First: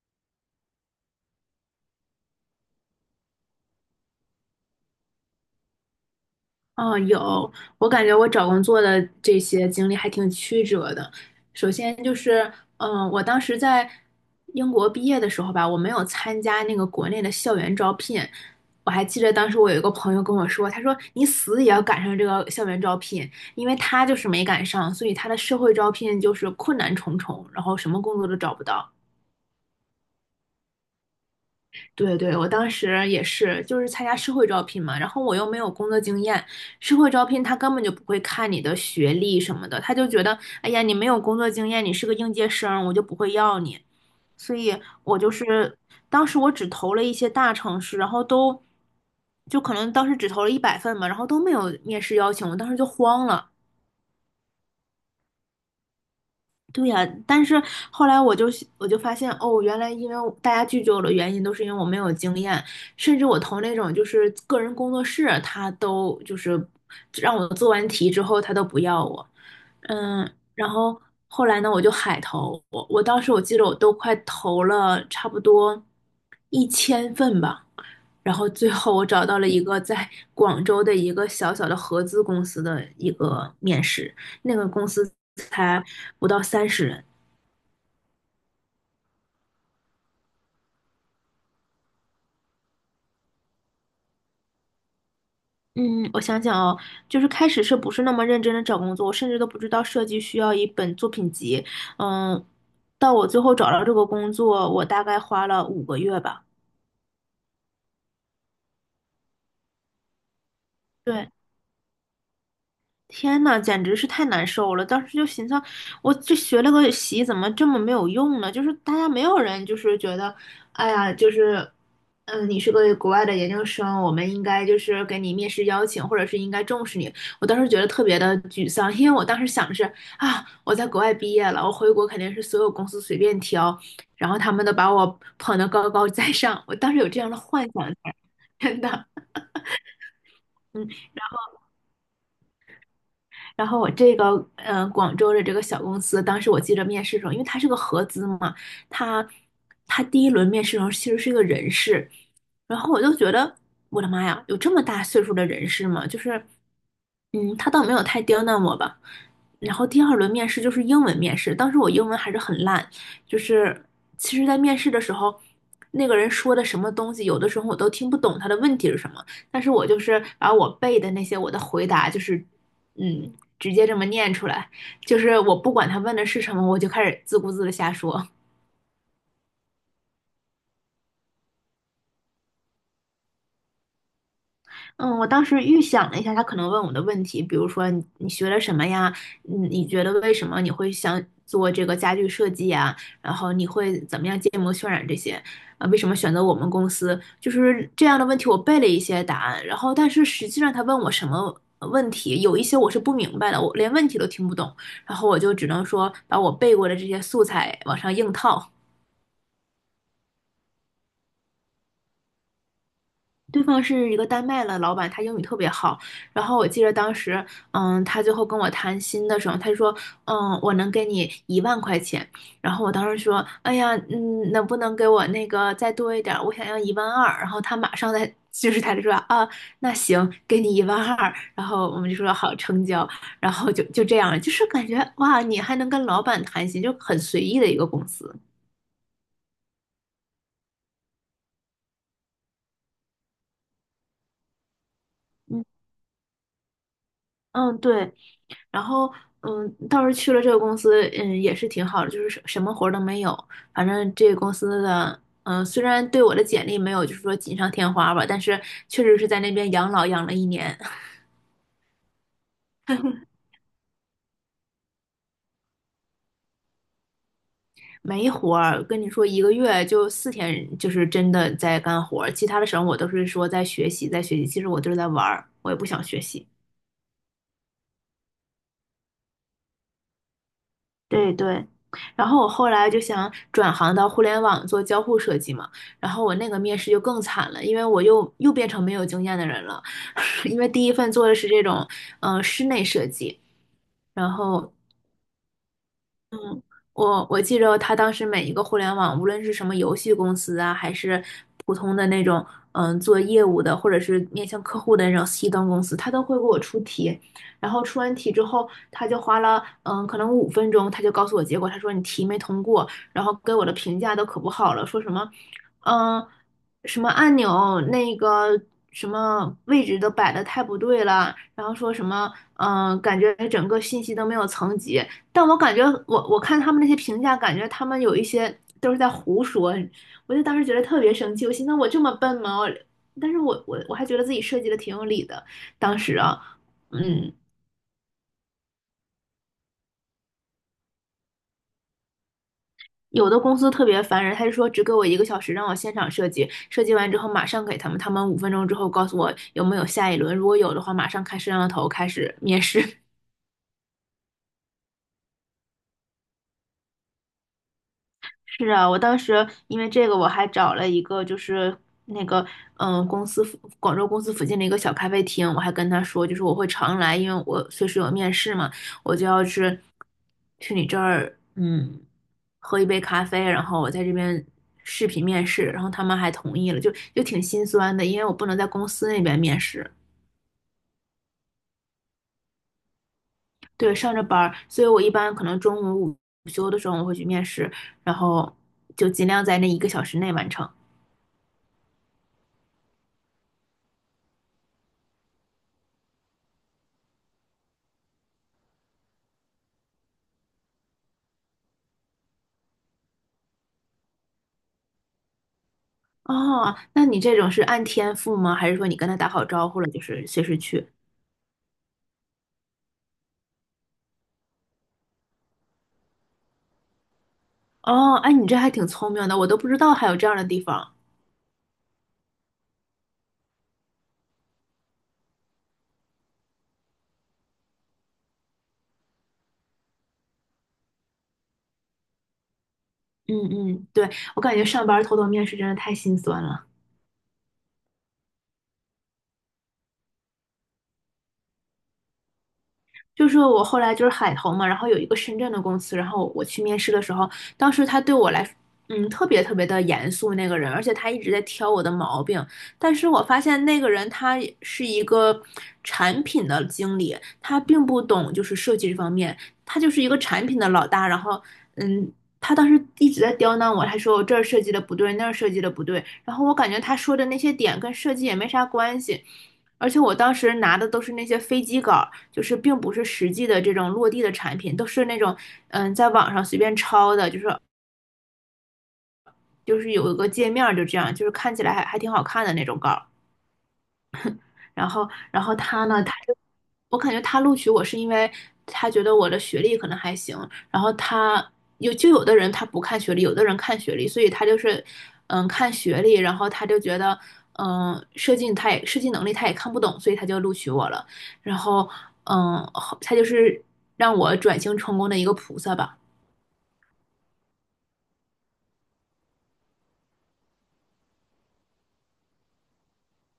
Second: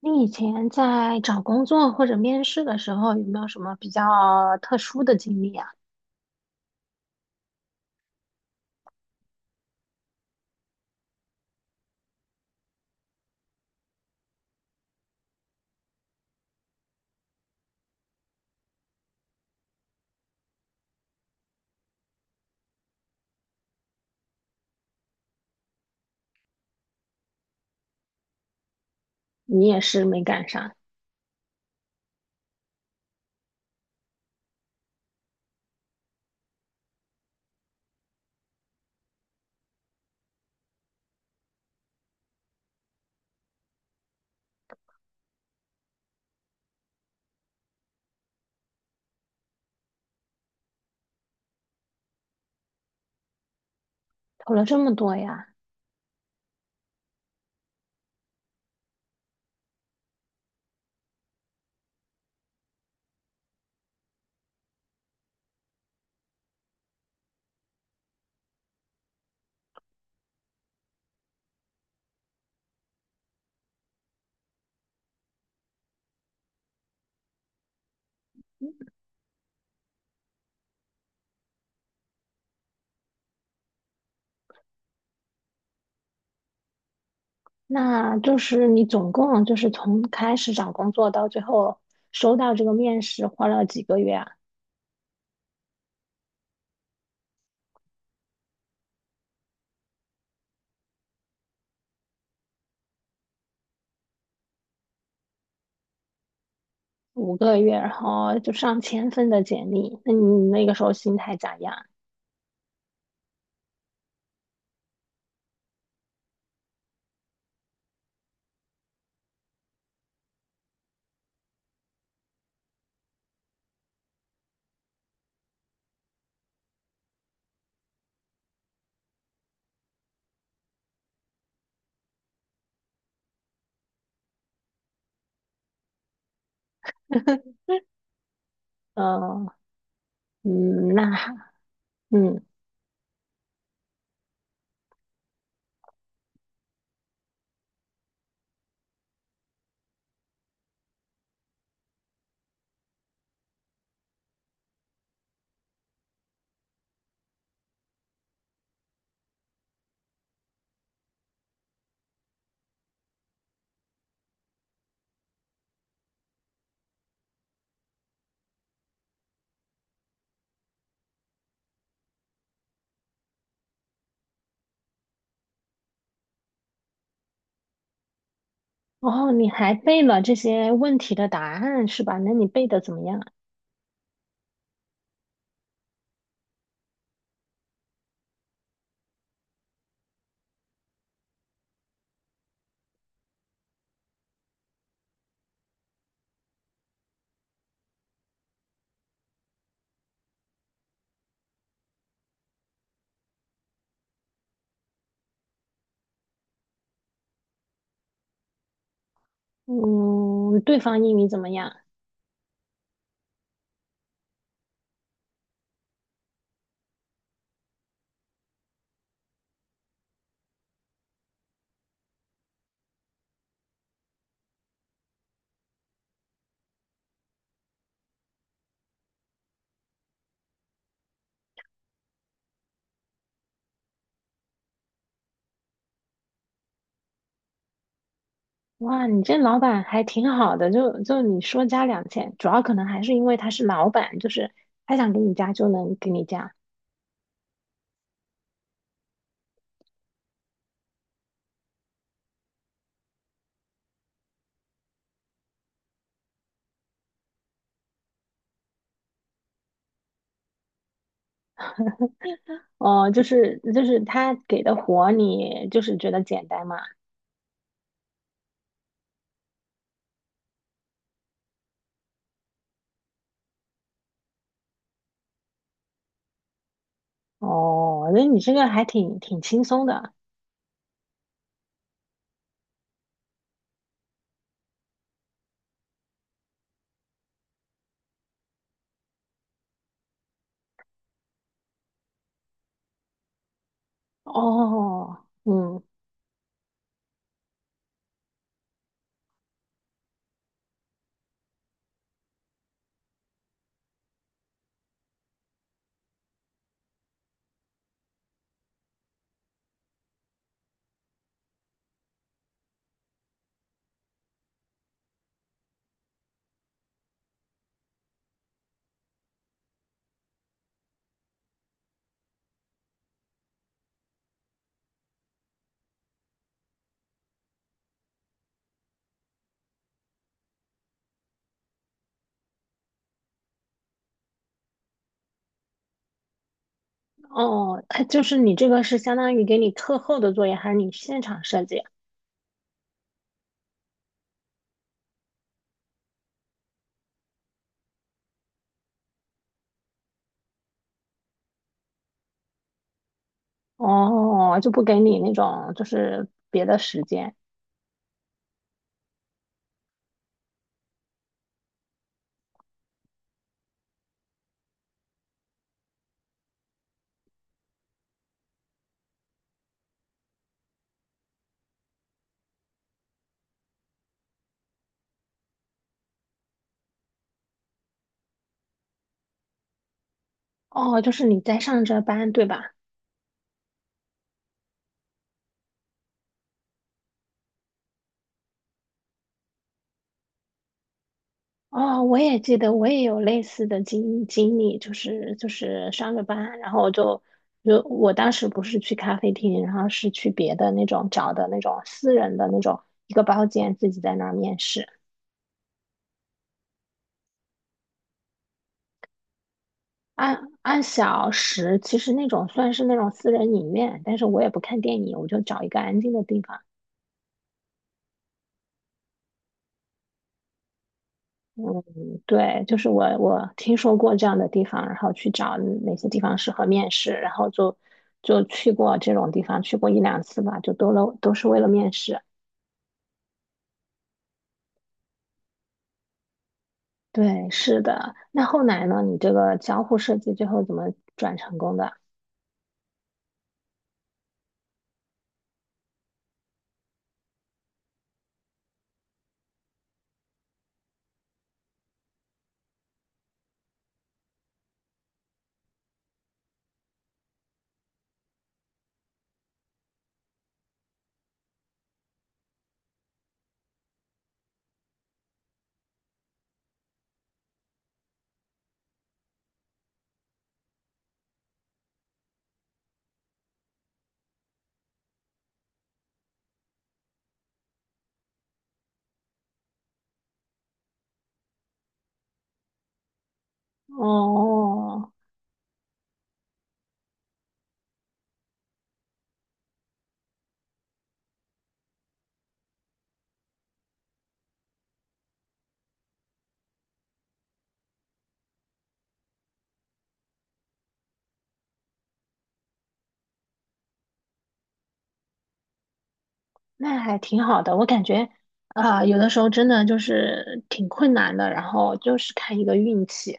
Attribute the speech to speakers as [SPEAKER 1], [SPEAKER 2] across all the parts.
[SPEAKER 1] 你以前在找工作或者面试的时候，有没有什么比较特殊的经历啊？
[SPEAKER 2] 嗯，有，我感觉我找工作的这些经历还挺曲折的。首先就是，我当时在英国毕业的时候吧，我没有参加那个国内的校园招聘。我还记得当时我有一个朋友跟我说，他说你死也要赶上这个校园招聘，因为他就是没赶上，所以他的社会招聘就是困难重重，然后什么工作都找不到。
[SPEAKER 1] 你也是没赶上，
[SPEAKER 2] 对对，我当时也是，就是参加社会招聘嘛，然后我又没有工作经验，社会招聘他根本就不会看你的学历什么的，他就觉得，哎呀，你没有工作经验，你是个应届生，我就不会要你。所以我就是当时我只投了一些大城市，然后就可能当时只投了100份嘛，然后都没有面试邀请，我当时就慌了，
[SPEAKER 1] 投了这么多呀？
[SPEAKER 2] 对呀，但是后来我就发现，哦，原来因为我大家拒绝我的原因都是因为我没有经验，甚至我投那种就是个人工作室，他都就是让我做完题之后，他都不要我。嗯，然后后来呢，我就海投，我当时我记得我都快投了差不多一千份吧，然后最后我找到了一个在广州的一个小小的合资公司的一个面试。那个公司才不到30人。
[SPEAKER 1] 那就是你总共就是从开始找工作到最后收到这个面试，花了几个月啊？
[SPEAKER 2] 嗯，我想想哦，就是开始是不是那么认真的找工作，我甚至都不知道设计需要一本作品集。嗯，到我最后找到这个工作，我大概花了5个月吧。
[SPEAKER 1] 5个月，然后就上千份的简历。那你那个时候心
[SPEAKER 2] 对，
[SPEAKER 1] 态咋样？
[SPEAKER 2] 天呐，简直是太难受了！当时就心想，我这学了个习，怎么这么没有用呢？就是大家没有人就是觉得，哎呀，就是，你是个国外的研究生，我们应该就是给你面试邀请，或者是应该重视你。我当时觉得特别的沮丧，因为我当时想的是啊，我在国外毕业了，我回国肯定是所有公司随便挑，然后他们都把我捧得高高在上。我当时有这样的 幻想在，真的。
[SPEAKER 1] 呃，嗯，
[SPEAKER 2] 嗯。
[SPEAKER 1] 那还嗯，
[SPEAKER 2] 然后我这个广州的这个小公司，当时我记得面试的时候，因为它是个合资嘛，它它第一轮面试的时候其实是一个人事，然后我就觉得我的妈呀，有这么大岁数的人事吗？就是嗯，他倒没有太刁难我吧。然后第二轮面试就是英文面试，当时我英文还是很烂，就是其实在面试的时候。那个人说的什么东西，有的时候我都听不懂他的问题是什么，但是我就是把我背的那些我的回答，就是嗯，直接这么念出来，就是我不管他问的是什么，我就开始自顾自的瞎说。
[SPEAKER 1] 哦，你还背了这些问题的答案是吧？那你背的怎么样啊？
[SPEAKER 2] 嗯，我当时预想了一下他可能问我的问题，比如说你学了什么呀？你觉得为什么你会想做这个家具设计呀？然后你会怎么样建模渲染这些？啊，为什么选择我们公司？就是这样的问题，我背了一些答案，然后但是实际上他问我什么问题，有一些我是不明白的，我连问题都听不懂，然后我就只能说把我背过的这些素材往上硬套。
[SPEAKER 1] 嗯，对方英语怎么样？
[SPEAKER 2] 对方是一个丹麦的老板，他英语特别好。然后我记得当时，他最后跟我谈心的时候，他就说，我能给你1万块钱。然后我当时说，哎呀，能不能给我那个再多一点儿？我想要一万二。然后他马上在 就是他就说，啊，那行，给你一万二。然后我们就说好成交。然后就这样，就是感觉哇，你还能跟老板谈心，就很随意的一个公司。
[SPEAKER 1] 哇，你这老板还挺好的，就你说加2000，主要可能还是因为他是老板，就是他想给你加
[SPEAKER 2] 嗯
[SPEAKER 1] 就能给你加。
[SPEAKER 2] 嗯，对，然后，倒是去了这个公司，也是挺好的，就是什么活儿都没有。反正这个公司的，虽然对我的简历没有就是说锦上添花吧，但是确实是在那边养老养了一年，
[SPEAKER 1] 哦，就是他给的活你就是觉得简单嘛。
[SPEAKER 2] 没活儿。跟你说，一个月就四天，就是真的在干活儿，其他的时候我都是说在学习，在学习。其实我就是在玩儿，我也不想学习。
[SPEAKER 1] 哦，那你这个还挺轻松的。
[SPEAKER 2] 对对，然后我后来就想转行到互联网做交互设计嘛，然后我那个面试就更惨了，因为我又变成没有经验的人了，因为第一份做的是这种室内设计，然后
[SPEAKER 1] 哦，嗯，
[SPEAKER 2] 我记着他当时每一个互联网，无论是什么游戏公司啊，还是普通的那种做业务的，或者是面向客户的那种 C 端公司，他都会给我出题。然后出完题之后，他就花了可能五分钟，他就告诉我结果，他说你题没通过，然后给我的评价都可不好了，说什么嗯什么按钮那个什么位置都摆的太不对了，然后说什么感觉整个信息都没有层级。但我感觉我看他们那些评价，感觉他们有一些都是在胡说，我就当时觉得特别生气，我心想我这么笨吗？我但是我还觉得自己设计的挺有理的，当时啊，嗯，
[SPEAKER 1] 哦，他就是你这个是相当于给你课后的作业，还是你现场设计？
[SPEAKER 2] 有的公司特别烦人，他就说只给我一个小时让我现场设计，设计完之后马上给他们，他们五分钟之后告诉我有没有下一轮，如果有的话马上开摄像头开始面试。
[SPEAKER 1] 哦，就不给你那种就是别的时间。
[SPEAKER 2] 是啊，我当时因为这个，我还找了一个就是那个公司附广州公司附近的一个小咖啡厅，我还跟他说，就是我会常来，因为我随时有面试嘛，我就要去你这儿喝一杯咖啡，然后我在这边视频面试，然后他们还同意了，就挺心酸的，因为我不能在公司那边面试，
[SPEAKER 1] 哦，就是你在上着班，对吧？
[SPEAKER 2] 对，上着班儿，所以我一般可能中午午休的时候我会去面试，然后就尽量在那一个小时内完成。
[SPEAKER 1] 哦，我也记得，我也有类似的经历，就是上着班，然后就我当时不是去咖啡厅，然后是去别的那种找的那种私人的那种一个包间，自己在那儿面试，
[SPEAKER 2] 哦，那你这种是按天付吗？还是说你跟他打好招呼了，就是
[SPEAKER 1] 按
[SPEAKER 2] 随时
[SPEAKER 1] 按
[SPEAKER 2] 去？
[SPEAKER 1] 小时，其实那种算是那种私人影院，但是我也不看电影，我就找一个安静的地方。
[SPEAKER 2] 哦，哎，你这还挺聪明的，我都不知道还有这样的地方。
[SPEAKER 1] 嗯，对，就是我听说过这样的地方，然后去找哪些地方适合面试，然后就就去过这种地方，去过一两次吧，就都了都是为了面试。
[SPEAKER 2] 嗯嗯，对，我感觉上班儿偷偷面试真的太心酸了。
[SPEAKER 1] 对，是的。那后来呢？你这个交互设计最后怎么转成功的？
[SPEAKER 2] 就是我后来就是海投嘛，然后有一个深圳的公司，然后我去面试的时候，当时他对我来，特别特别的严肃那个人，而且他一直在挑我的毛病。但是我发现那个人他是一个产品的经理，他并不懂就是设计这方面，他就是一个产品的老大。然后，嗯，他当时一直在刁难我，他说我这儿设计的不对，那儿设计的不对。然后我感觉他说的那些点跟设计也没啥关系。而且我当时拿的都是那些飞机稿儿就是并不是实际的这种落地的产品，都是那种在网上随便抄的，就是有一个界面儿就这样，就是看起来还挺好看的那种稿儿。然后，
[SPEAKER 1] 哦，
[SPEAKER 2] 他呢，我感觉他录取我是因为他觉得我的学历可能还行，然后他就有的人他不看学历，有的人看学历，所以他就是看学历，然后他就觉得设计能力他也看不懂，所以他就录取我了，然后他就是让我转型成功的一个菩萨吧。
[SPEAKER 1] 那还挺好的。我感觉啊，有的时候真的就是挺困难的，然后就是看一个运气。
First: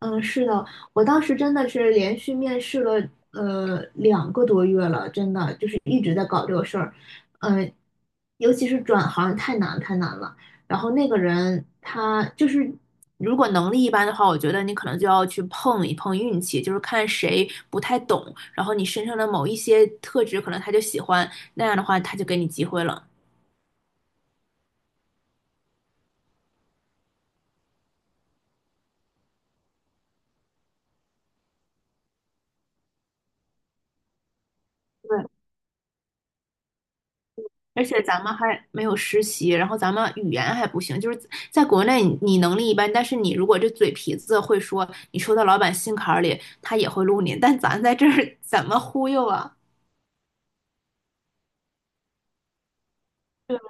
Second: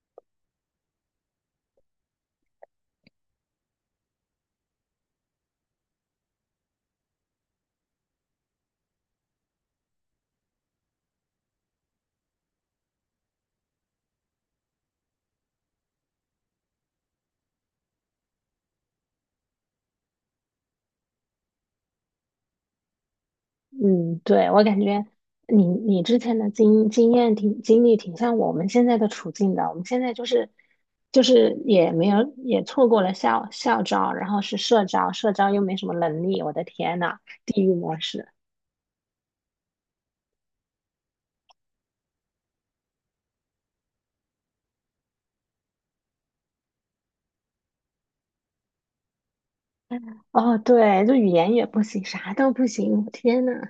[SPEAKER 2] 嗯，是的，我当时真的是连续面试了2个多月了，真的就是一直在搞这个事儿，嗯、尤其是转行太难太难了。然后那个人他就是如果能力一般的话，我觉得你可能就要去碰一碰运气，就是看谁不太懂，然后你身上的某一些特质可能他就喜欢，那样的话他就给你机会了。
[SPEAKER 1] 嗯，对，我感觉你之前的经验挺经历挺像我们现在的处境的。我们现在就是就是也没有也错过了校招，然后是社招，社
[SPEAKER 2] 对。
[SPEAKER 1] 招又没什么能力，我的天呐，地狱
[SPEAKER 2] 而
[SPEAKER 1] 模
[SPEAKER 2] 且咱
[SPEAKER 1] 式。
[SPEAKER 2] 们还没有实习，然后咱们语言还不行，就是在国内你能力一般，但是你如果这嘴皮子会说，你说到老板心坎儿里，他也会录你。但咱在这儿 怎么忽悠啊？
[SPEAKER 1] 哦，对，就语言也不行，啥都不行，我天呐，
[SPEAKER 2] 对吧，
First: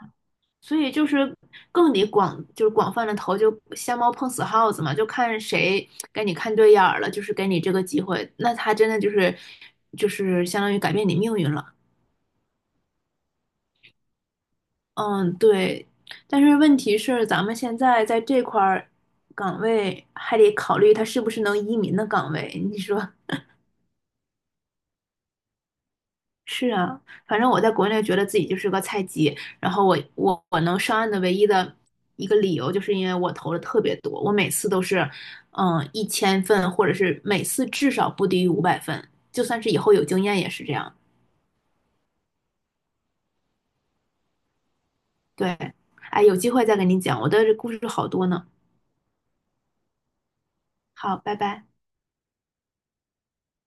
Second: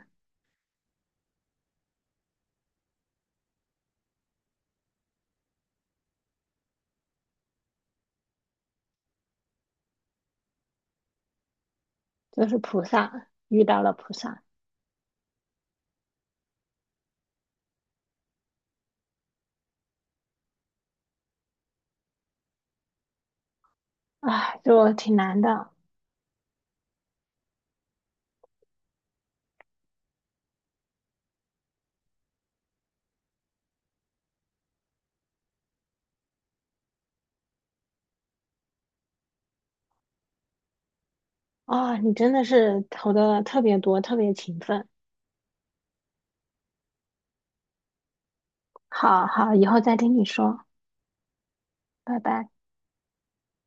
[SPEAKER 2] 所以就是更得广，就是广泛的投，就瞎猫碰死耗子嘛，就看谁给你看对眼儿了，就是给你这个机会，那他真的就是相当于改变你命运了。
[SPEAKER 1] 就是菩萨遇到了菩萨，
[SPEAKER 2] 嗯，对，但是问题是，咱们现在在这块儿岗位还得考虑它是不是能移民的岗位。你说
[SPEAKER 1] 啊，就挺难的
[SPEAKER 2] 是啊，反正我在国内觉得自己就是个菜鸡，然后我能上岸的唯一的一个理由，就是因为我投的特别多，我每次都是一千份，或者是每次至少不低于500份，就算是以后有经验也是这样。
[SPEAKER 1] 啊，你真的是投的特别多，特别勤奋。
[SPEAKER 2] 对，哎，有机会再跟你讲，我的故事好多呢。
[SPEAKER 1] 好好，以后再听你说，
[SPEAKER 2] 好，拜拜。
[SPEAKER 1] 拜拜。